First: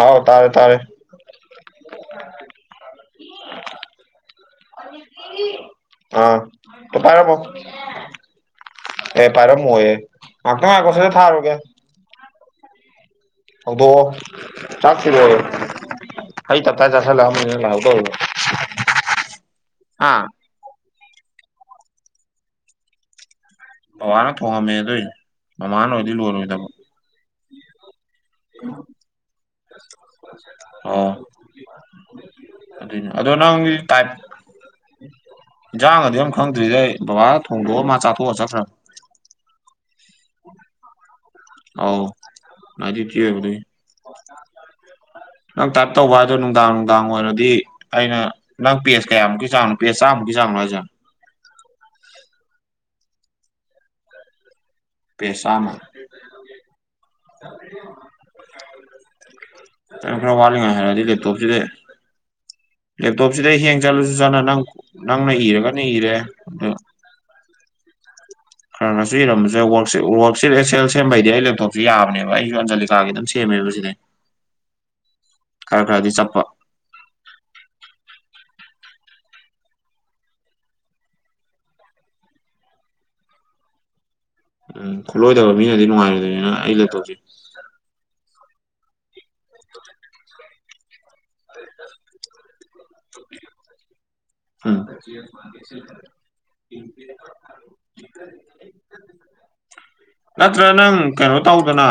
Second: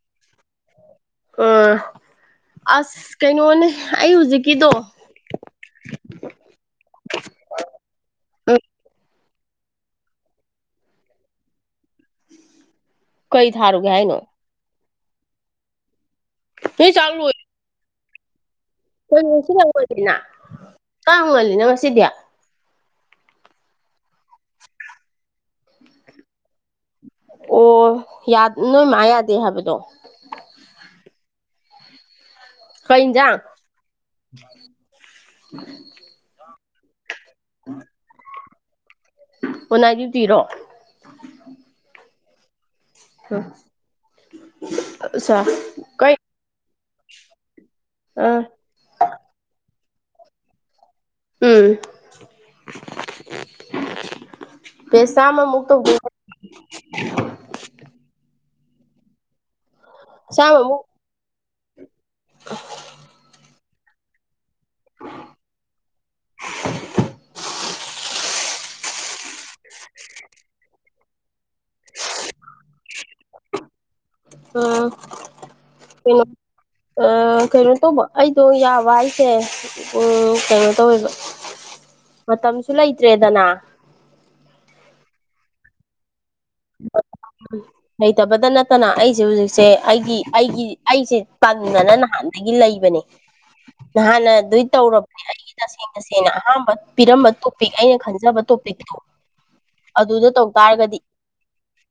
ꯑꯥꯎ ꯇꯥꯔꯦ ꯇꯥꯔꯦ ꯎꯝ ꯑꯁ ꯀꯩꯅꯣꯅꯦ ꯑꯩ ꯍꯧꯖꯤꯛꯀꯤꯗꯣ ꯑꯥ ꯍꯣ ꯄꯥꯏꯔꯝꯃꯣ ꯎꯝ ꯄ꯭ꯂꯦꯠ ꯄꯥꯏꯔꯝꯃꯣꯌꯦ ꯉꯥꯛꯇꯪ ꯉꯥꯏꯈꯣ ꯁꯠ ꯁꯠ ꯊꯥꯔꯨꯒꯦ ꯀꯩ ꯊꯥꯔꯨꯒꯦ ꯍꯧꯗꯣꯛꯑꯣ ꯍꯥꯏꯅꯣ ꯆꯥꯛ ꯊꯤꯔꯛꯑꯣꯌꯣ ꯑꯩ ꯇꯞ ꯅꯣꯏ ꯇꯥ ꯆꯥꯛ ꯆꯥꯁꯜꯂꯒ ꯂꯣꯏ ꯑꯃꯗꯨꯅ ꯂꯥꯎ ꯇꯧꯔꯤꯕ ꯍꯥ [unintelligible] ꯕꯕꯥꯅ ꯊꯣꯡꯉꯝꯃꯦ ꯑꯗꯨꯏꯅꯦ ꯃꯃꯥꯅ ꯑꯣꯏꯗꯤ ꯂꯣꯏꯔꯣꯏꯗꯕ ꯑꯣ ꯌꯥ ꯅꯣꯏ ꯃꯥ ꯌꯥꯗꯦ ꯍꯥꯏꯕꯗꯣ ꯀꯩ ꯑꯗꯨꯅꯦ ꯑꯗꯣ ꯏꯟꯖꯥꯡ ꯅꯪꯒꯤ ꯇꯥꯏꯞ ꯌꯦꯟꯁꯥꯡꯒꯗꯤ ꯌꯥꯝ ꯈꯪꯗ꯭ꯔꯤꯗꯩ ꯕꯕꯥ ꯊꯣꯡꯗꯣꯛꯑꯣ ꯃꯥ ꯆꯥꯊꯣꯛꯑ ꯆꯠꯈ꯭ꯔ ꯑꯣꯅꯥꯏꯇꯤꯔꯣ ꯃꯥꯖꯤꯠꯇꯤ ꯑꯩꯈꯗꯤ [inaudible] ꯅꯪ ꯇꯥꯏꯞ ꯀꯩ ꯇꯧꯕ ꯍꯥꯏ ꯑꯗꯣ ꯅꯨꯡꯗꯥꯡ ꯅꯨꯡꯗꯥꯡ ꯑꯣꯏꯔꯗꯤ ꯑꯩꯅ ꯑꯥ ꯅꯪ ꯄꯦꯖ ꯀꯌꯥꯃꯨꯛꯀꯤ ꯆꯥꯡꯅꯣ ꯄꯦ ꯆꯥꯃꯨꯛꯀꯤ ꯆꯥꯡꯛꯖꯦ ꯎꯝ ꯄꯦꯁꯥ ꯄꯦꯖ ꯑꯃ ꯆꯥꯝꯃ ꯑꯃꯨꯛꯛꯇ ꯑꯗꯨ ꯈꯔ ꯋꯥꯠꯂꯤꯉꯩ ꯆꯥꯝꯃꯃꯨꯛ ꯍꯥꯏꯔꯗꯤ ꯂꯦꯞꯇꯣꯞꯁꯤꯗꯤ ꯂꯦꯞꯇꯣꯞꯁꯤꯗ ꯍꯦꯡ ꯆꯠꯂꯨꯁꯨ ꯆꯅ ꯅꯪ ꯅꯪꯅ ꯏꯔꯒꯅ ꯏꯔꯦ ꯑꯗꯨ ꯈꯔ ꯉꯁꯨ ꯏꯔꯝꯕꯁꯦ ꯋꯥꯋꯔꯛꯁꯤꯠ ꯑꯦ ꯁꯦꯝꯕꯩꯗꯤ ꯑꯩ ꯂꯦꯞꯇꯣꯞꯁꯨꯦ ꯌꯥꯕꯅꯦꯕ ꯑꯩꯁꯨ ꯑꯟꯖꯂꯤꯀꯥꯒꯤ ꯑꯗꯨꯝ ꯁꯦꯝꯃꯦꯕ ꯁꯤꯅꯦ ꯎꯝꯩꯅꯣ ꯆꯠꯄ ꯑ ꯈꯩꯅꯣ ꯇꯧꯕ ꯑꯩꯗꯣ ꯌꯥꯕ ꯑꯩꯁꯦ ꯎ ꯀꯩꯅꯣ ꯇꯧꯋꯦꯕ ꯃꯇꯝꯁꯨ ꯂꯩꯇ꯭ꯔꯦꯗꯅ ꯎꯝ ꯈꯨꯠꯂꯣꯏꯗꯕ ꯃꯤꯅꯗꯤ ꯅꯨꯡꯉꯥꯏꯔꯗꯣꯏꯅꯦ ꯂꯩꯇꯕꯇ ꯅꯠꯇꯅ ꯑꯩꯁꯦ ꯍꯧꯖꯤꯛꯁꯦ ꯑꯩꯒꯤ ꯑꯩꯒꯤ ꯑꯩꯁꯦ ꯄꯝꯗꯅ ꯅꯍꯥꯟꯗꯒꯤ ꯂꯩꯕꯅꯦ ꯅꯍꯥꯟꯅ ꯑꯗꯨꯏ ꯎꯝ ꯇꯧꯔꯕꯅꯦ ꯑꯩꯒꯤ ꯇꯁꯦꯡ ꯇꯁꯦꯡꯅ ꯑꯍꯥꯟꯕ ꯄꯤꯔꯝꯕ ꯇꯣꯄꯤꯛ ꯑꯩꯅ ꯈꯟꯖꯕ ꯇ ꯑꯗꯨꯗ ꯇꯧ ꯅꯠꯇ꯭ꯔ ꯇꯥꯔꯒꯗꯤ ꯅꯪ ꯀꯩꯅꯣ ꯇꯧꯗꯅ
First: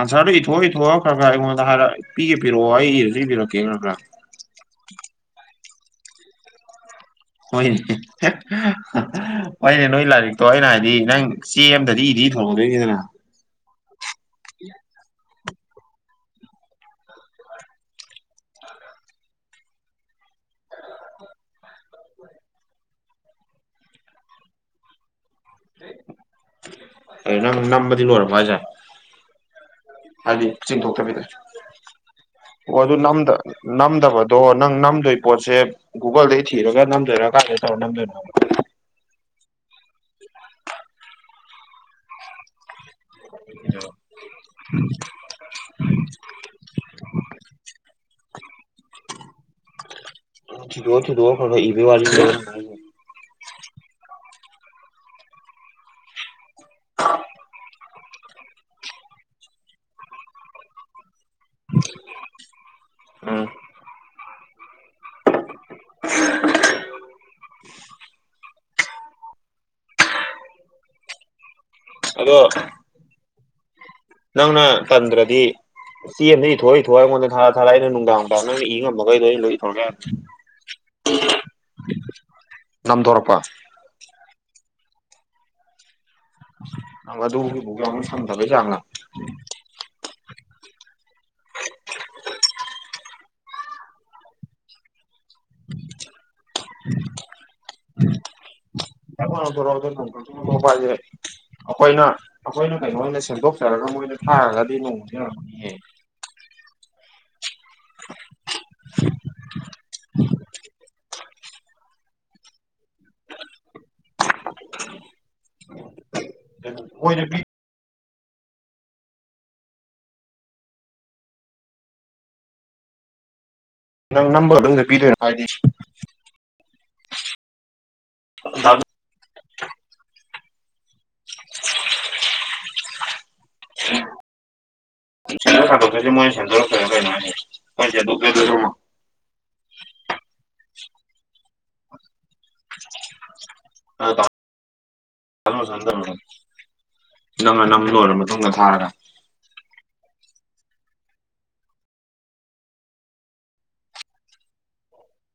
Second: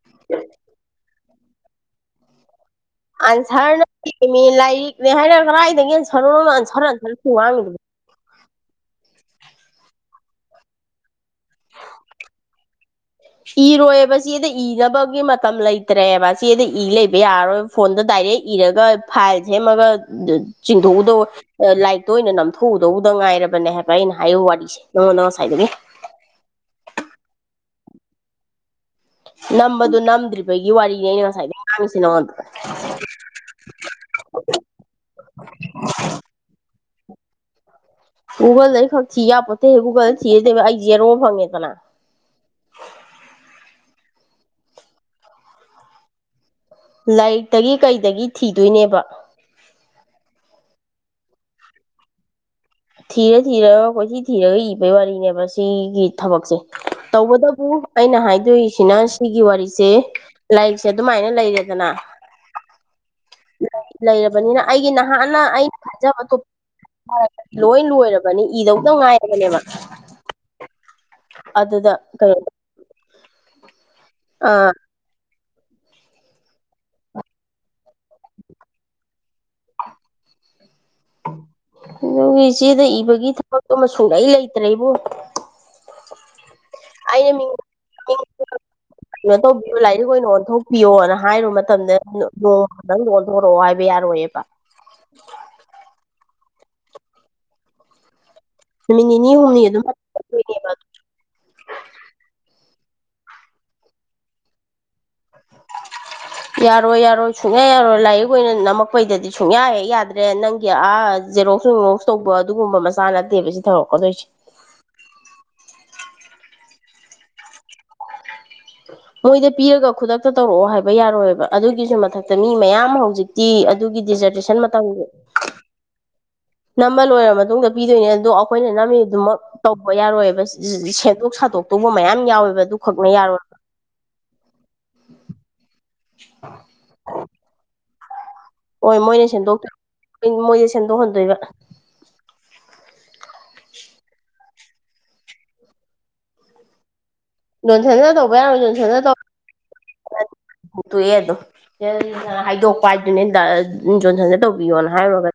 ꯑꯟꯁꯔꯗꯣ ꯏꯊꯣꯛ ꯏꯊꯣꯛꯑ ꯈꯔ ꯈꯔ ꯑꯩꯉꯣꯟꯗ ꯍꯥꯏꯔ ꯄꯤꯒꯦꯤꯔꯛꯑꯣ ꯑꯩ ꯏꯔꯁꯨ ꯏꯕꯤꯔ ꯊꯔꯅ ꯂꯥꯏꯛ ꯂ ꯍꯥꯏꯅ ꯀ ꯑꯥꯏꯗꯒ ꯁꯔ ꯁꯔꯔ ꯍ ꯍ ꯍꯅꯦ ꯅꯣꯏ ꯂꯥꯏꯔꯤꯛꯇꯣ ꯑꯩꯅ ꯍꯥꯏꯗꯤ ꯅꯪ ꯆꯦ ꯑꯃꯗꯗꯤ ꯏꯗꯤ ꯊꯣꯡꯒꯗꯣꯏꯅꯤꯗꯅ ꯏꯔꯣꯏꯕꯕꯁꯤꯗ ꯏꯅꯕꯒꯤ ꯀ ꯂꯩꯇ꯭ꯔꯦꯕ ꯆꯦꯗꯤ ꯏ ꯂꯩꯕ ꯌꯥꯔꯔꯣꯏ ꯐꯣꯟꯗ ꯗꯥꯏꯔꯦꯛ ꯏꯔꯒ ꯐꯥꯏꯜ ꯁꯦꯝꯃꯒ ꯆꯤꯡꯊꯣꯛꯎꯗꯧ ꯂꯥꯏꯔꯤꯛꯇ ꯑꯣꯏꯅ ꯅꯝꯊꯣꯛꯎꯗꯧꯗ ꯉꯥꯏꯔꯕꯅꯦ ꯍꯥꯏꯕ ꯑꯩꯅ ꯍꯥꯏꯌꯨ ꯋꯥꯔꯤꯁꯦ ꯅꯉ ꯅ ꯍꯥꯏꯗꯅꯦ ꯑ ꯅ ꯅꯝꯕꯗꯤꯅ ꯑꯣꯏꯔ ꯃꯥꯖ ꯅꯝꯕꯗꯨꯣ ꯅꯝꯗ꯭ꯔꯤꯕꯒꯤ ꯋꯥꯔꯤꯅꯤ ꯑꯩꯅ ꯉꯁꯥꯏꯗ ꯉꯥꯡꯉꯁꯤꯅꯉꯣꯟꯗ ꯑꯣ ꯑꯗꯨ ꯅꯝꯗꯕꯗꯣ ꯅꯪ ꯅꯝꯗꯣꯏ ꯄꯣꯠꯁꯦ ꯒꯨꯒꯜꯗꯩ ꯊꯤꯔꯒ ꯔ ꯀꯦ ꯒꯨꯒꯜꯗꯩ ꯈꯛ ꯊꯤꯕꯄꯣꯠꯇꯦꯍꯦ ꯒꯨꯒꯜꯗ ꯊꯤꯔꯗꯦꯕ ꯑꯩꯁꯦꯔꯣ ꯐꯪꯉꯦꯗꯅ ꯑ ꯂꯥꯏꯔꯤꯛꯇꯒꯤ ꯀꯩꯗꯒꯤ ꯊꯤꯗꯣꯏꯅꯦꯕ ꯣ ꯔꯕ ꯋꯥ ꯊꯤꯔ ꯊꯤꯔ ꯑꯩꯈꯣꯏ ꯁꯤ ꯊꯤꯔꯒ ꯏꯕꯩ ꯋꯥꯔꯤꯅꯦꯕ ꯁꯤꯒꯤ ꯊꯕꯛꯁꯦ ꯇꯧꯕꯇꯕꯨ ꯑꯩꯅ ꯍꯥꯏꯗꯣꯏꯁꯤꯅ ꯁꯤꯒꯤ ꯋꯥꯔꯤꯁꯦ ꯂꯥꯏꯔꯤꯛꯁꯦ ꯑꯗꯨꯃꯥꯏꯅ ꯂꯩꯔꯦꯗꯅ ꯎꯝ ꯂꯩꯔꯕꯅꯤꯅ ꯑꯩꯒꯤ ꯅꯍꯥꯟꯅ ꯑꯩꯅ ꯈꯟꯖꯕꯗꯣ ꯂꯣꯏ ꯂꯣꯏꯔꯕꯅꯤ ꯏꯗꯧꯗ ꯉꯥꯏꯔꯕꯅꯦꯕ ꯑꯗꯨꯗ ꯀꯩꯅꯣ ꯑꯗꯣ ꯅꯪꯅ ꯑꯥ ꯄꯟꯗ꯭ꯔꯗꯤ ꯁꯤ ꯅ ꯑꯩ ꯊꯣꯛꯣꯏꯏ ꯊ ꯊꯣꯛꯑꯏ ꯑꯩꯉꯣꯟꯗ ꯊꯔ ꯊꯥꯔ ꯅꯨꯡꯗꯥꯡꯅꯨꯡ ꯅ ꯏꯉꯝꯃꯩꯣꯏ ꯑꯗꯨꯒꯤ ꯏꯆꯦꯗ ꯏꯕꯒꯤ ꯅꯝꯊꯣꯔꯛꯄ ꯊꯕꯛꯇꯣ ꯑꯃ ꯁꯨꯡꯂꯩ ꯂꯩꯇ꯭ꯔꯦꯕꯨꯣ ꯑꯪ ꯑꯩꯅ ꯑꯗꯨꯣ ꯃꯤꯡ ꯍꯕꯣꯛ ꯑꯃꯅ ꯃꯤꯡ ꯁꯥꯟꯗꯔꯦ ꯆꯉꯅ ꯀꯩꯅꯣ ꯇꯧꯕꯤꯣ ꯂꯥꯏꯔꯤꯛ ꯑꯣꯏꯅ ꯑꯣꯟꯊꯣꯛꯄꯤꯌꯣꯅ ꯍꯥꯏꯔꯨꯕ ꯃꯇꯝꯗ ꯅꯣꯡꯃ ꯅꯪ ꯄꯣꯔꯣꯛꯑꯣ ꯍꯥꯏꯕ ꯌꯥꯔꯣꯏꯌꯦꯕ [unintelligible] ꯍꯥꯏꯁꯦ ꯅꯨꯃꯤꯠ ꯅꯤꯅꯤ ꯍꯨꯝꯅꯤ ꯑꯗꯨꯝ ꯅꯦꯕ ꯑꯩꯈꯣꯏꯅ ꯑꯩꯈꯣꯏꯅ ꯀꯩꯅꯣ ꯑꯣꯏꯅ ꯁꯦꯝꯗꯣꯛꯆꯔꯒ ꯃꯣꯏꯅ ꯊꯥꯔꯒꯗꯤ ꯅꯣꯡꯁꯤꯔꯛꯅꯤꯍꯦ ꯌꯥꯔꯣꯏ ꯌꯥꯔꯣꯏ ꯁꯨꯡꯌꯥ ꯌꯥꯔꯣꯏ ꯂꯥꯏꯔꯤꯛ ꯑꯣꯏꯅ ꯅꯝꯃꯛꯄꯩꯗꯗꯤ ꯁꯨꯡꯌꯥ ꯍꯦꯛ ꯌꯥꯗ꯭ꯔꯦ ꯅꯪꯒꯤ ꯑ ꯖꯦꯔꯣꯛꯁ ꯔꯣꯛꯁ ꯇꯧꯕ ꯑꯗꯨꯒꯨꯝꯕ ꯆꯥꯅꯗꯦꯕꯁꯤ ꯊꯔꯛꯀꯗꯣꯏꯁꯦ ꯑꯗꯨ ꯑꯣꯏꯔꯕꯤ ꯑ ꯃꯣꯏꯗ ꯄꯤꯔꯒ ꯈꯨꯗꯛꯇ ꯇꯧꯔꯛꯑꯣ ꯍꯥꯏꯕ ꯌꯥꯔꯣꯏꯑꯕ ꯑꯗꯨꯒꯤꯁꯨ ꯃꯊꯛꯇ ꯃꯤ ꯃꯌꯥꯝ ꯍꯧꯖꯤꯛꯇꯤ ꯑꯗꯨꯒꯤ ꯅꯪ ꯗꯤꯖꯔꯇꯦꯁꯟ ꯅꯝꯕꯒ ꯑꯗꯨꯝꯗ ꯃꯇꯝꯒꯤ ꯄꯤꯗꯣꯏꯅꯣ ꯍꯥꯏꯗꯤ ꯅꯝꯕ ꯂꯣꯏꯔ ꯃꯇꯨꯡꯗ ꯄꯤꯗꯣꯏꯅꯦ ꯑꯗꯣ ꯑꯩꯈꯣꯏꯅ ꯅꯝꯃꯤꯗꯨꯃꯛ ꯇꯧꯕ ꯌꯥꯔꯣꯏꯕ ꯁꯤ ꯁꯦꯝꯗꯣꯛ ꯁꯥꯗꯣꯛꯇꯧꯕ ꯃꯌꯥꯝ ꯌꯥꯎꯋꯦꯕ ꯑꯗꯨꯈꯛꯅ ꯌꯥꯔꯣꯏꯕ ꯁꯦꯟꯗꯔ ꯊꯗꯣꯛꯁꯦ ꯃꯣꯏ ꯁꯦꯟꯖꯔ ꯀꯔ ꯀꯅꯦ ꯍꯣꯏ ꯃꯣꯏꯅ ꯁꯦꯝꯗꯣꯛꯇꯣꯏ ꯃꯣꯏꯁ ꯁꯦꯝꯗꯣꯛꯍꯟꯗꯣꯏꯕ ꯑ ꯆꯗ ꯅꯣꯟꯁꯅꯅ ꯇꯧꯧꯕ ꯌꯥꯔ ꯌꯖꯣꯟꯁꯅ ꯇꯧ ꯍꯇꯣꯛꯑꯦ ꯑꯗꯣ ꯍ ꯍꯥꯏꯗꯣꯛꯄ ꯍꯥꯏꯗꯨꯅꯦ ꯌꯖꯣꯟꯁꯟꯁꯦ ꯇꯧꯕꯤꯌꯣꯅ ꯍꯥꯏꯔꯨꯔꯒ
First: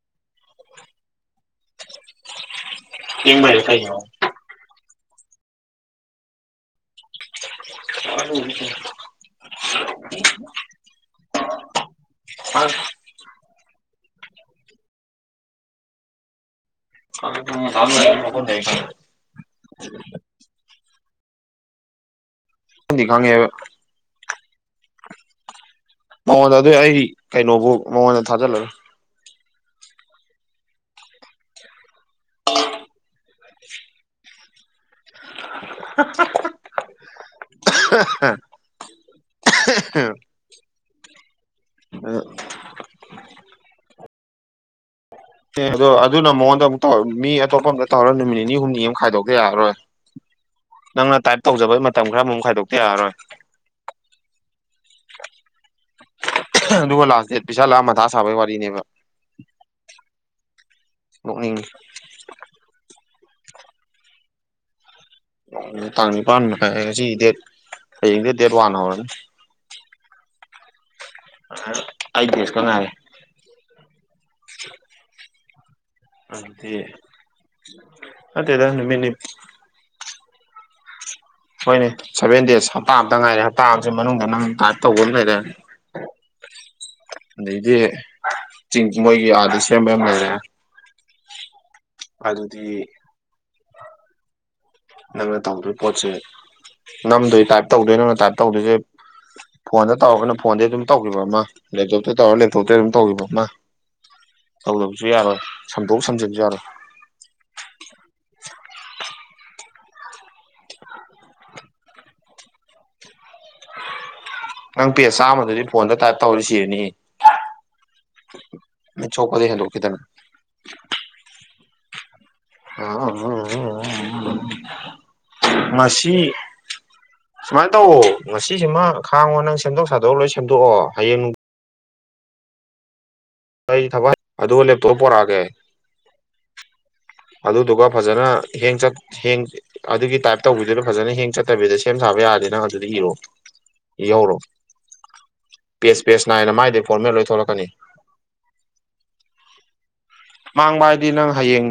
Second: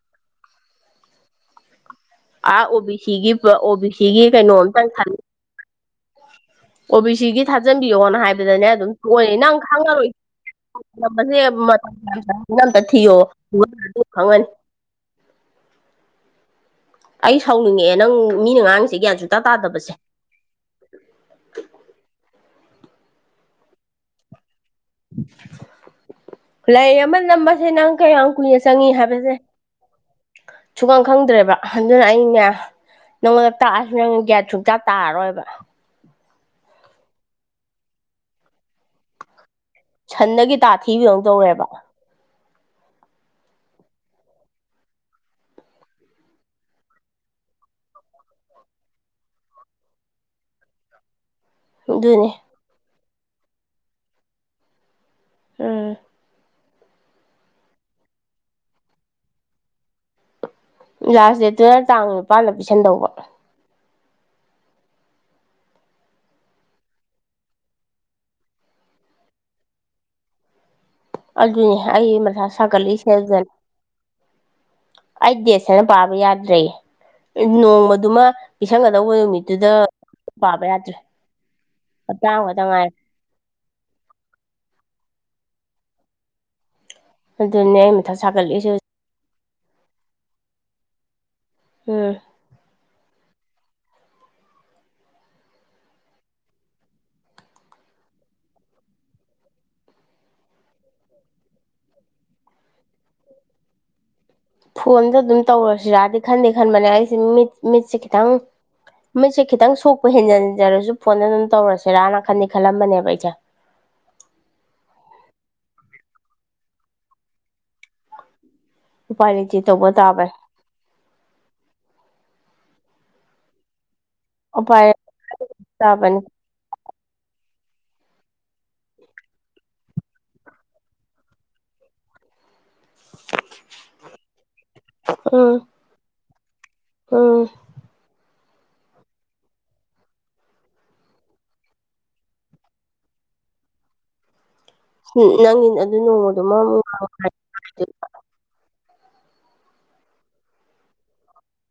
ꯑꯥ ꯑꯣ ꯕꯤ ꯁꯤꯒꯤ ꯌꯦꯡꯕꯩꯔ ꯑꯣ ꯕꯤ ꯀꯩꯅꯣ ꯁꯤꯒꯤ ꯀꯩꯅꯣ ꯑꯣꯕꯤ ꯁꯤꯒꯤ ꯊꯥꯖꯤꯟꯕꯤꯌꯣꯅ ꯍꯥꯏꯕꯗꯅꯦ ꯑꯗꯨꯝ ꯊꯣꯛꯅꯤ ꯅꯪ ꯈꯪꯉꯔꯣꯏ ꯃ ꯈꯪꯉꯅꯤ ꯑꯩ ꯁꯥꯎꯅꯤꯡꯉꯛꯑꯦ ꯅꯪ ꯃꯤꯅ ꯉꯥꯡꯁꯦ ꯒ꯭ꯌꯥꯟ ꯁꯨꯇꯥꯥ ꯇꯥꯗꯕꯁꯦ ꯪ ꯈꯪꯉꯕ ꯃꯉꯣꯟꯗ ꯑꯗꯨ ꯂꯩ ꯑꯩ ꯑꯃꯅ ꯃꯁꯦ ꯀꯩꯅꯣꯕꯨ ꯅꯪ ꯃꯉꯣꯟꯗ ꯀꯌꯥꯝ ꯀꯨꯏꯅ ꯊꯥꯖꯤꯜꯂꯔꯣꯏ ꯆꯪꯉꯤ ꯍꯥꯏꯕꯁꯦ ꯁꯨꯒꯪ ꯈꯪꯗ꯭ꯔꯦꯕ ꯑꯗꯨꯅ ꯑꯅꯦ ꯅꯪꯉꯣꯟꯗ ꯇꯥꯛꯑꯁꯨ ꯅꯪ ꯒ꯭ꯌꯥꯠ ꯁꯨꯇꯥꯛ ꯇꯥꯔꯔꯣꯏꯕ [unintelligible] ꯁꯟꯗꯒꯤ ꯇꯥ ꯊꯤꯕꯒꯧ ꯇꯧꯔꯦꯕ ꯑ ꯑꯦ ꯑꯗꯣ ꯑꯗꯨꯅ ꯃꯉꯣꯟꯗ ꯑꯃꯨꯛꯧ ꯃꯤ ꯑꯇꯣꯞꯄ ꯑꯃꯝꯇ ꯇꯧꯔꯒ ꯅꯨꯃꯤꯠ ꯅꯤꯅꯤ ꯍꯨꯝꯅꯤ ꯑꯃ ꯈꯥꯏꯗꯣꯛꯇ ꯌꯥꯔꯔꯣꯏ [unintelligible] ꯅꯪꯅ ꯇꯥꯏꯞ ꯇꯧꯖꯕꯩ ꯃꯇꯝ ꯑꯗꯨꯅꯤ ꯈꯔꯃꯨꯛ ꯈꯥꯏꯗꯣꯛꯇ ꯌꯥꯔꯔꯣꯏ ꯎꯝ ꯑꯗꯨꯒ ꯂꯥꯁ ꯗꯦꯠ ꯄꯩꯁꯥ ꯂꯥꯛꯑ ꯃꯊꯥ ꯁꯥꯕꯒꯤ ꯋꯥꯔꯤꯅꯦꯕ ꯂꯥꯁ ꯗꯦ ꯅꯣꯛꯅꯤꯡꯉꯤ ꯇꯨꯌꯦꯜ ꯇꯥꯡ ꯅꯤꯄꯥꯟꯗ ꯄꯤꯤꯁꯟꯗꯧꯕ ꯇꯥꯡ ꯅꯤꯄꯥꯟ ꯃꯈꯥꯏ ꯉꯁꯤ ꯗꯦꯠ ꯍꯌꯦꯡꯗ ꯗꯦꯠ ꯋꯥꯟ ꯍꯧꯔꯅꯤ ꯑꯗꯨꯅꯤ ꯑꯩ ꯑꯩꯠ ꯃꯊ ꯗꯦꯖꯀ ꯉꯥꯏꯔꯦ ꯁꯥꯒꯠꯂꯤꯁꯦꯖꯅ ꯑꯩ ꯗꯦꯁ ꯁꯥꯏꯅ ꯄꯥꯕ ꯌꯥꯗ꯭ꯔꯦ ꯑꯗꯨꯗꯤ ꯅꯣꯡꯃꯗꯨꯃ ꯅꯠꯇꯦꯗ ꯅꯨꯃꯤꯠ ꯅꯤ ꯄꯤꯁꯪꯒꯗꯧꯕ ꯅꯨꯃꯤꯠꯇꯨꯗ ꯄꯥꯕꯦ ꯑꯖ ꯍꯣꯏꯅꯦ ꯁꯦꯚꯦꯟ ꯗꯦꯖ ꯍꯞꯇꯥ ꯑꯇ ꯉꯥꯏꯔꯦ ꯍꯞꯇꯥꯁꯤ ꯃꯅꯨꯡꯗ ꯅꯪ ꯇꯥꯏꯞ ꯇꯧꯕ ꯑꯃ ꯂꯩꯔꯦ ꯑꯗꯩꯗꯤ ꯑꯗꯨꯅꯦ ꯑꯩ ꯃꯊꯥ ꯁꯥꯒꯠꯂꯤꯁꯦ ꯆꯤꯡ ꯍꯧꯖꯤꯛ ꯃꯣꯏꯒꯤ ꯑꯥꯗꯁꯨ ꯁꯦꯝꯕꯃꯔꯦ ꯎꯝ ꯑꯗꯨꯗꯤ ꯅꯪꯅ ꯇꯧꯗꯣꯏ ꯄꯣꯠꯁꯦ ꯅꯝꯗꯣꯏ ꯇꯥꯏꯞ ꯇꯧꯗꯣꯏ ꯅꯪꯅ ꯇꯥꯏꯞ ꯇꯧꯗꯣꯏꯁꯦ ꯐꯣꯟꯗ ꯇꯧꯔꯒꯅ ꯐꯣꯟꯗ ꯑꯗꯨꯝ ꯇꯧꯈꯤꯕ ꯑꯃ ꯂꯦꯞꯇꯣꯞꯇ ꯇꯧꯔꯒ ꯂꯦꯞꯇꯣꯞꯇ ꯑꯗꯨꯝ ꯇꯧꯈꯤꯕ ꯑꯃ ꯇꯧꯗꯕꯁꯨ ꯐꯣꯟꯝꯗ ꯌꯥꯔꯣꯏ ꯑꯗꯨꯝ ꯁꯝꯗꯣꯛ ꯇꯧꯔꯁꯤꯔꯗꯤ ꯁꯝꯖꯤꯟꯁꯨ ꯈꯟꯗꯤꯦ ꯌꯥꯔꯣꯏ ꯈꯟꯕꯅꯦ ꯑꯩꯁꯦ ꯃꯤꯠ ꯃꯤꯠꯁ ꯠꯇ ꯃꯤꯠꯁꯦ ꯈꯤꯇꯪ ꯁꯣꯛꯄ ꯍꯦꯟꯖꯤꯟꯖꯔꯁꯨ ꯐꯣꯟꯗ ꯑꯗꯨꯝ ꯇꯧꯔꯁꯤꯦꯔꯥꯅ ꯈꯟꯅꯤ ꯈꯜꯂꯝꯕꯅꯦꯕ ꯑꯩꯁꯦ [unintelligible] ꯅꯪ ꯄꯦ ꯆꯥꯝꯃꯗꯗꯤ ꯐꯣꯟꯗ ꯇꯥꯏꯞ ꯇꯧꯔꯤꯁꯤꯅꯤ ꯃ ꯎꯄꯥꯏ ꯆꯧꯄꯗ ꯂꯩꯇꯦ ꯇꯧꯕ ꯍꯦꯟꯗꯣꯈꯤꯗꯅ ꯇꯥꯕꯅꯦ [unintelligible] ꯉꯁꯤ [unintelligible] ꯁꯨꯃꯥꯏꯅ ꯇꯧꯋ ꯉꯁꯤꯁꯤꯃ ꯈꯥꯡꯉꯣ ꯅꯪ ꯁꯦꯝꯗꯣꯛ ꯁꯥꯗꯣꯛ ꯂꯣꯏ ꯁꯦꯝꯗꯣꯛꯑꯣ ꯍꯌꯦꯡ ꯑꯩ ꯊꯕꯛ ꯑꯗꯨꯒ ꯂꯦꯞꯇꯣꯞ ꯄꯣꯔꯛꯑꯒꯦ ꯎꯝ ꯎꯝ ꯑꯗꯨꯗꯨꯒ ꯐꯖꯅ ꯍꯦꯡ ꯆ ꯍꯦꯡ ꯑꯗꯨꯒꯤ ꯇꯥꯏꯞ ꯇꯧꯕꯤꯗꯨꯅ ꯐꯖꯅ ꯍꯦꯡ ꯆꯠꯇꯕꯤꯗ ꯁꯦꯝ ꯁꯥꯕ ꯌꯥꯗꯦ ꯅꯪ ꯑꯗꯨꯗꯤ ꯏꯔꯣꯑꯣ ꯌꯎꯔꯣ ꯎꯝ ꯅꯪꯒꯤ ꯑꯗꯨ ꯄꯦꯁ ꯄꯦꯁ ꯅꯣꯡꯃꯗꯨꯃ ꯅꯥꯏꯅ ꯃꯥꯏꯗ ꯑꯃꯨꯛ ꯐꯣꯔꯃꯦꯠ ꯂꯣꯏꯊꯣꯛꯂꯛꯀꯅꯤ ꯃꯥꯡꯕ ꯍꯥꯏꯗꯤ ꯅꯪ ꯍꯌꯦꯡ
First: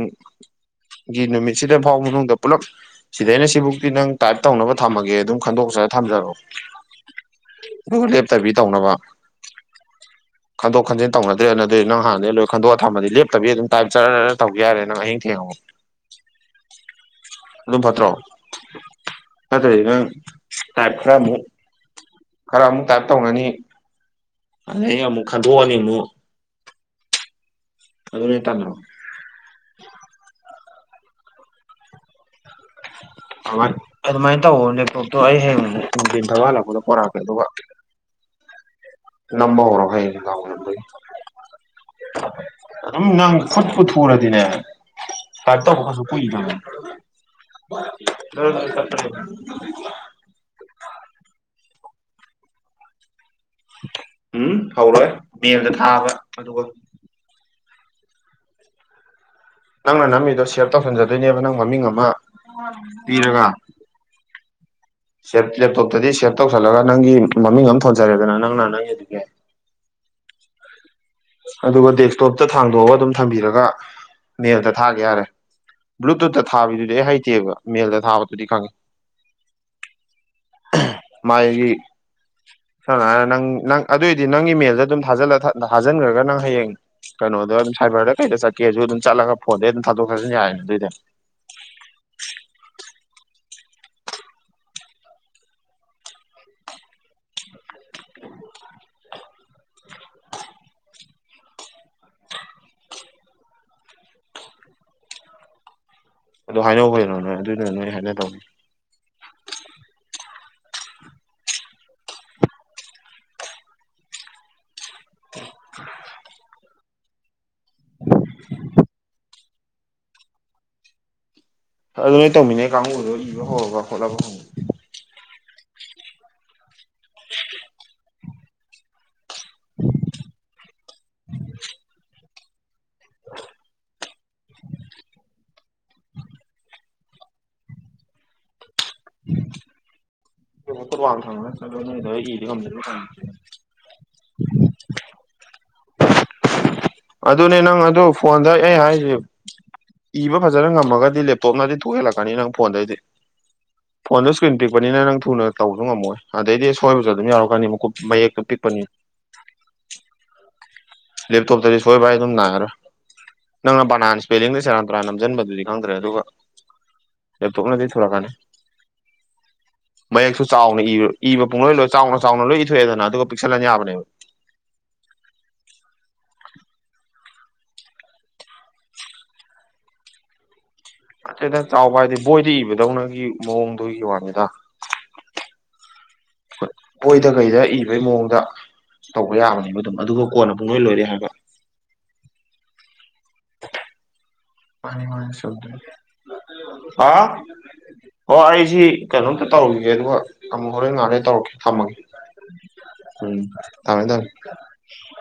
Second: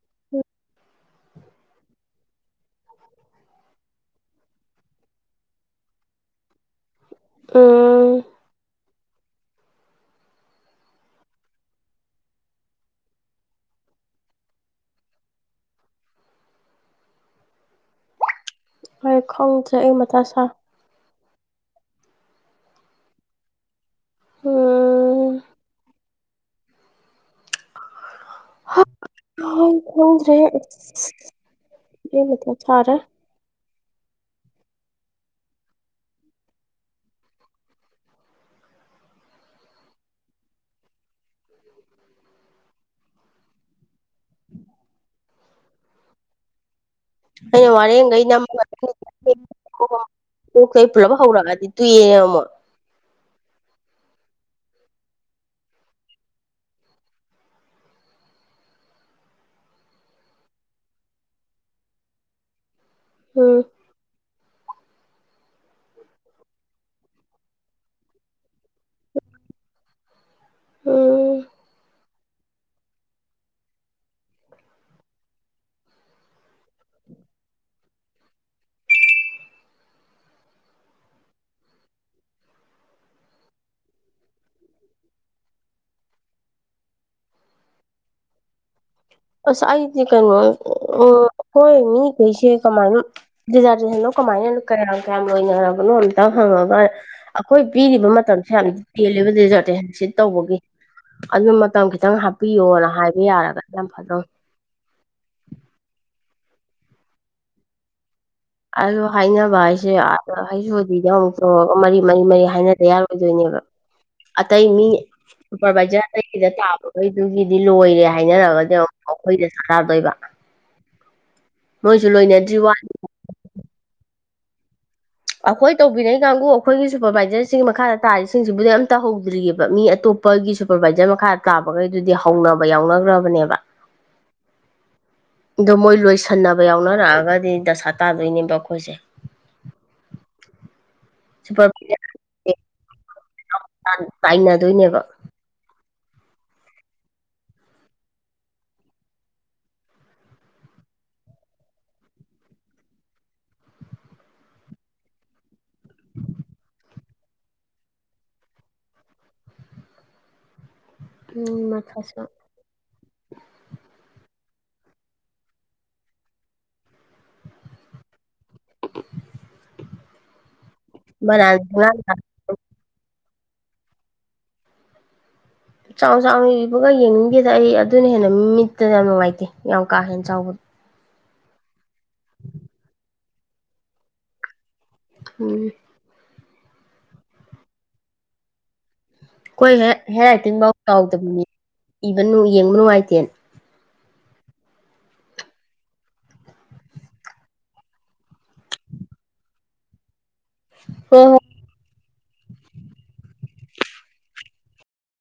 ꯒꯤ ꯅꯨꯃꯤꯠꯁꯤꯗ ꯐꯥꯎ ꯃꯅꯨꯡꯗ ꯄꯨꯂꯞ ꯁꯤꯗꯩꯅ ꯁꯤꯕꯨꯛꯇꯤ ꯅꯪ ꯇꯥꯏꯞ ꯇꯧꯅꯕ ꯊꯝꯃꯒꯦ ꯑꯗꯨꯝ ꯈꯟꯗꯣꯛꯆ ꯊꯝꯖꯔꯛꯑꯣ ꯒꯨꯒꯜ ꯎꯝ ꯂꯦꯞꯇꯕꯤ ꯇꯧꯅꯕ ꯈꯟꯗꯣꯛ ꯈꯟꯖꯤꯟ ꯇꯧꯅꯗ꯭ꯔꯦꯅ ꯑꯗꯨꯗꯤ ꯅꯪ ꯍꯥꯟꯅꯩ ꯂꯣꯏ ꯈꯟꯗꯣꯛꯑ ꯊꯝꯃꯗꯤ ꯂꯦꯞ ꯇꯕꯤ ꯑꯗꯨꯝ ꯇꯥꯏꯞ ꯆꯠ ꯇꯧ ꯌꯥꯔꯦ ꯅ ꯑꯤꯡ ꯊꯦꯡꯉꯨ ꯑꯗꯨꯚꯗ꯭ꯔꯣ ꯍꯣꯏ ꯑ ꯈꯪꯗ꯭ꯔꯦ ꯑꯩ ꯃꯊꯥ ꯁꯥ ꯇ ꯈꯔ ꯑꯃꯨꯛ ꯇꯥꯏꯞ ꯇꯧꯅꯅꯤ ꯑꯗꯩ ꯑꯃꯨꯛ ꯎꯝ ꯈꯟꯗꯣꯛꯑꯅꯤ ꯑꯃꯨꯛ ꯑꯗꯨꯅ ꯇꯟꯗ꯭ꯔꯣ ꯍꯗ꯭ꯔꯔꯤ ꯆꯔ ꯑꯗꯨꯃꯥꯏꯅ ꯇꯧꯋ ꯅꯦꯞꯇꯣꯞꯇꯣ ꯑꯩ ꯍꯌꯦꯡ ꯅꯨꯡꯊꯤꯟ ꯊꯋꯥꯜꯂꯛꯄꯗ ꯄꯣꯔꯛꯀꯦ ꯑꯗꯨꯒ [unintelligible] ꯂꯝꯝꯕ ꯍꯧꯔꯣ ꯀꯩ ꯀ ꯅꯪ ꯈꯨꯠ ꯄꯨ ꯊꯨꯔꯗꯤꯅꯦ ꯀꯥꯏ ꯇꯧꯕ ꯀꯁꯨ ꯀꯣꯏ ꯀ ꯑꯩꯅ ꯋꯥꯔꯦꯡꯈꯩ ꯅꯣꯛꯈꯩ ꯄꯨꯂꯞ ꯍꯧꯔꯛꯑꯗꯤ ꯇꯨꯏ ꯌꯦꯔꯃ ꯎꯝ ꯍꯧꯔꯣꯏ ꯦꯜꯗ ꯊꯥꯕ ꯑꯗꯨꯒ ꯅꯪꯅ ꯅꯃꯤꯗꯣ ꯁꯤꯌꯔ ꯇꯧꯁꯟꯖꯗꯣꯏꯅꯦꯕ ꯅꯪ ꯃꯃꯤꯡ ꯑꯃ ꯄꯤꯔꯒ ꯎꯝ ꯁꯦꯞ ꯂꯦꯞꯇꯣꯞꯇꯗꯤ ꯁꯦꯞ ꯇꯧꯁꯜꯂꯒ ꯅꯪꯒꯤ ꯃꯃꯤꯡ ꯑꯃ ꯊꯣꯟꯖꯔꯦꯗꯅ ꯅꯪꯅ ꯅꯪꯒꯤ ꯑꯗꯨꯒꯤ [unintelligible] ꯎꯝ ꯑꯗꯨꯒ ꯗ ꯇꯣꯞꯇ ꯊꯥꯡꯗꯣꯛꯑꯒ ꯑꯗꯨꯝ ꯊꯝꯕꯤꯔꯒ ꯅꯦꯜꯗ ꯊꯥꯒꯦ ꯌꯥꯔꯦ ꯕ꯭ꯂꯨꯇꯨꯠꯇ ꯊꯥꯕꯤꯗꯨꯗꯤ ꯑꯩ ꯍꯩꯇꯦꯕ ꯃꯦꯜꯗ ꯊꯥꯕꯗꯨꯗꯤ ꯈꯪꯉꯤ [unintelligible] ꯃꯥꯒꯤꯒꯤ ꯅ ꯑꯗꯨꯑꯣꯏꯗꯤ ꯅꯪꯒꯤ ꯃꯦꯜꯗ ꯑꯗꯨꯝ ꯊꯥꯖꯜꯂ ꯍꯥꯖꯤꯟꯈ꯭ꯔꯒ ꯅꯪ ꯍꯌꯦꯡ ꯀꯩꯅꯣꯗ ꯑꯗꯨꯝ ꯁꯥꯏꯕꯔꯗ ꯀꯩꯗ ꯆꯠꯀꯦꯁꯨ ꯑꯗꯨꯝ ꯆꯠꯂꯒ ꯑ ꯐꯣꯟꯗꯩ ꯑꯗꯨꯝ ꯑꯗꯤ ꯊꯥꯗꯣꯛ ꯊꯥꯖꯤꯟ ꯀꯅꯤ ꯌꯥꯔꯦꯅꯦ ꯑꯗꯨꯏꯗꯤ ꯎ ꯀꯣꯏꯅꯤ ꯀꯩꯁ ꯀꯃꯥꯏꯅ ꯔꯤꯖꯥꯔꯇꯦꯁꯟꯣ ꯀꯃꯥꯏꯅ ꯀꯌꯥꯝ ꯀꯌꯥꯝ ꯂꯣꯏꯅꯔꯕꯅꯣ ꯑꯝꯇ ꯍꯪꯉꯒ ꯑꯩꯈꯣꯏ ꯄꯤꯔꯤꯕ ꯃꯇꯝꯁꯤ ꯌꯥꯝꯗꯤ ꯇꯦꯜꯂꯦꯕ ꯗꯗꯤꯖꯥꯔꯠꯇꯦ ꯁꯤ ꯇꯧꯕꯒꯤ ꯑꯗꯨ ꯃꯇꯝ ꯈꯤꯇꯪ ꯍꯥꯞꯄꯤꯌꯣꯅ ꯍꯥꯏꯕ ꯌꯥꯔꯒ ꯌꯥꯝ ꯐꯖꯧ ꯑꯗꯨ ꯍꯥꯏꯅꯧꯕꯗꯅꯣ ꯅꯣꯏ ꯑꯗꯨꯗꯨꯅ ꯅꯣꯏ ꯍꯥꯏꯅ ꯇꯧꯅꯤ ꯑꯗꯣ ꯍꯥꯏꯅꯕ ꯍꯥꯏꯁꯦ ꯑ ꯑꯩꯁꯨꯗꯤꯗꯤ ꯑꯃꯨꯛ ꯇꯣꯡꯔꯒ ꯃꯔꯤ ꯃꯔꯤ ꯃꯔꯤ ꯍꯥꯏꯅꯗ ꯌꯥꯔꯣꯏꯗꯣꯏꯅꯦ ꯑꯇ ꯑꯩ ꯃꯤ ꯁꯨꯄꯔꯚꯥꯏꯖꯔ ꯑꯒꯤꯗ ꯇꯥꯕꯈꯩꯗꯨꯒꯤꯗꯤ ꯂꯣꯏꯔꯦ ꯍꯥꯏꯅꯔꯒꯗꯤ ꯑꯃꯨꯛ ꯑꯩꯈꯣꯏꯗ ꯁꯔꯀꯥꯔꯗꯣꯏꯕ ꯑꯗꯨ ꯅꯣꯏ ꯇꯧꯃꯤꯅꯦ ꯀꯥꯡꯕꯨꯗꯨꯣ ꯏꯕ ꯍꯧꯔꯒ ꯍꯣꯠꯂꯒ ꯍꯉ ꯑꯩꯈꯣꯏ ꯇꯧꯕꯤꯅꯩ ꯀꯥꯡꯕꯨ ꯑꯩꯈꯣꯏꯒꯤ ꯁꯨꯄꯔꯕꯥꯏꯖꯔꯁꯤꯡꯒꯤ ꯃꯈꯥꯗ ꯇꯥꯔꯤꯁꯤꯡꯁꯤꯕꯨꯗꯤ ꯑꯝ ꯇꯧꯍꯧꯦ ꯃꯤ ꯑꯇꯣꯞꯄꯒꯤ ꯁꯨꯄꯔꯕꯥꯏꯖꯔ ꯃꯈꯥ ꯇꯥꯕꯈꯩꯗꯨꯗꯤ ꯍꯧꯅꯕ ꯌꯥꯎꯅꯈ꯭ꯔꯕꯅꯦꯕ ꯑꯗꯣ ꯃꯣꯏ ꯂꯣꯏꯁꯟꯅꯕ ꯌꯥꯎꯅꯔꯛꯑꯒꯗꯤ ꯗꯁꯥ ꯇꯥꯗꯣꯏꯅꯦꯕ ꯑꯩꯈꯣꯏꯁꯦ ꯇꯕꯥ ꯁꯨꯄꯔꯚꯥꯏꯖꯔ ꯊ ꯇꯥꯏꯅꯗꯣꯏꯅꯦꯕ ꯑꯗꯨꯅꯦ ꯅꯪ ꯑꯗꯨ ꯐꯣꯟꯗ ꯑꯩ ꯍꯥꯏꯁ ꯏꯕ ꯐꯖꯅ ꯉꯝꯃꯒꯗꯤ ꯂꯦꯞꯇꯣꯞꯅꯗꯤ ꯊꯣꯛꯍꯜꯂꯛꯀꯅꯤ ꯅꯪ ꯐꯣꯟꯗꯩꯗꯤ ꯐꯣꯟꯗ ꯏꯁꯀ꯭ꯔꯤꯟ ꯄꯤꯛꯄꯅꯤꯅ ꯅꯪ ꯊꯨꯅ ꯇꯧꯕꯁꯨ ꯉꯝꯃꯣꯏ ꯑꯗꯩꯗꯤ ꯑꯁꯣꯏꯕꯁꯨ ꯑꯗꯨꯝ ꯌꯥꯎꯔꯛꯀꯅꯤ ꯃꯨꯀꯨꯞ ꯃꯌꯦꯛꯇꯣ ꯄꯤꯛ ꯑꯃꯅꯤꯅꯤ [inaudible] ꯎꯝ ꯂꯦꯞꯇꯣꯞꯇꯗꯤ ꯁꯣꯏ ꯥꯏ ꯃꯊꯥꯁꯨ ꯑꯗꯨꯝ ꯅꯥꯏꯔꯥ ꯅꯪꯅ ꯄꯅꯥꯁꯤ ꯄꯦꯂꯤꯡꯗꯤ ꯆꯔꯥꯟ ꯇꯨꯔꯥꯟ ꯅꯝꯁꯤꯟꯕꯗꯨꯗꯤ ꯈꯪꯗ꯭ꯔꯦ ꯑꯗꯨꯒ ꯂꯦꯞꯇꯣꯞꯅꯗꯤ ꯊꯂꯛꯀꯅꯤ ꯃꯌꯦꯛꯁꯨ ꯆꯥꯎꯅꯔ ꯏꯕ ꯕꯅꯥꯟ ꯄꯨꯡꯂꯣꯏ ꯂꯣꯏ ꯊꯣꯡꯒꯥꯟ ꯆꯥꯎꯅ ꯆꯥꯎꯅ ꯂꯣꯏ ꯏꯊꯣꯛꯑꯦꯗꯅ ꯑꯗꯨꯒ ꯄꯤꯁꯂꯕꯅꯦ ꯆꯥꯎ ꯆꯥꯎꯅꯕꯒ ꯌꯦꯡꯅꯤꯡꯒꯦꯗ ꯑꯩ ꯑꯗꯨꯅ ꯍꯦꯟꯅ ꯃꯤꯠꯇꯅ ꯌꯥꯝ ꯅꯨꯡꯉꯥꯏꯇꯦ ꯌꯥꯝ ꯀꯥ ꯍꯦꯟꯅ ꯆꯥꯎꯕ ꯑꯇꯩꯅ ꯆꯥꯎꯕ ꯍꯥꯏꯗꯤ ꯕꯣꯏꯗ ꯏꯕꯗꯧꯅꯒꯤ ꯃꯑꯣꯡꯗꯨꯒꯤ ꯋꯥꯅꯤꯗ ꯎꯝ ꯄꯕꯣꯏꯗ ꯀꯩꯗ ꯏꯕꯩ ꯃꯑꯣꯡꯗ ꯇꯧꯕ ꯑꯩꯈꯣꯏ ꯌꯥꯕꯅꯦꯕ ꯍꯦ ꯑꯗꯨꯝ ꯑꯗꯨꯒ ꯀꯣꯟꯅ ꯄꯨꯡ ꯂꯣꯏ ꯂꯣꯏꯔꯦ ꯍꯥꯏꯕ ꯏꯕꯅꯨ ꯌꯦꯡꯕ ꯅꯨꯡꯉꯥꯏꯇꯦ ꯑ ꯃꯥ ꯆꯜꯦ ꯑ ꯑꯣ ꯑꯩꯁꯤ ꯀꯩꯅꯣꯝꯇ ꯇꯧꯔꯈꯤꯒꯦ ꯑꯗꯨꯒ ꯑꯃ ꯍꯣꯔꯦ ꯉꯥꯔꯦ ꯍꯣꯏ ꯍꯣꯏ ꯇꯧꯔꯛꯀꯦ ꯊꯝꯃꯒꯦ ꯎꯝ ꯊꯝꯃꯦ ꯊꯝꯃꯦ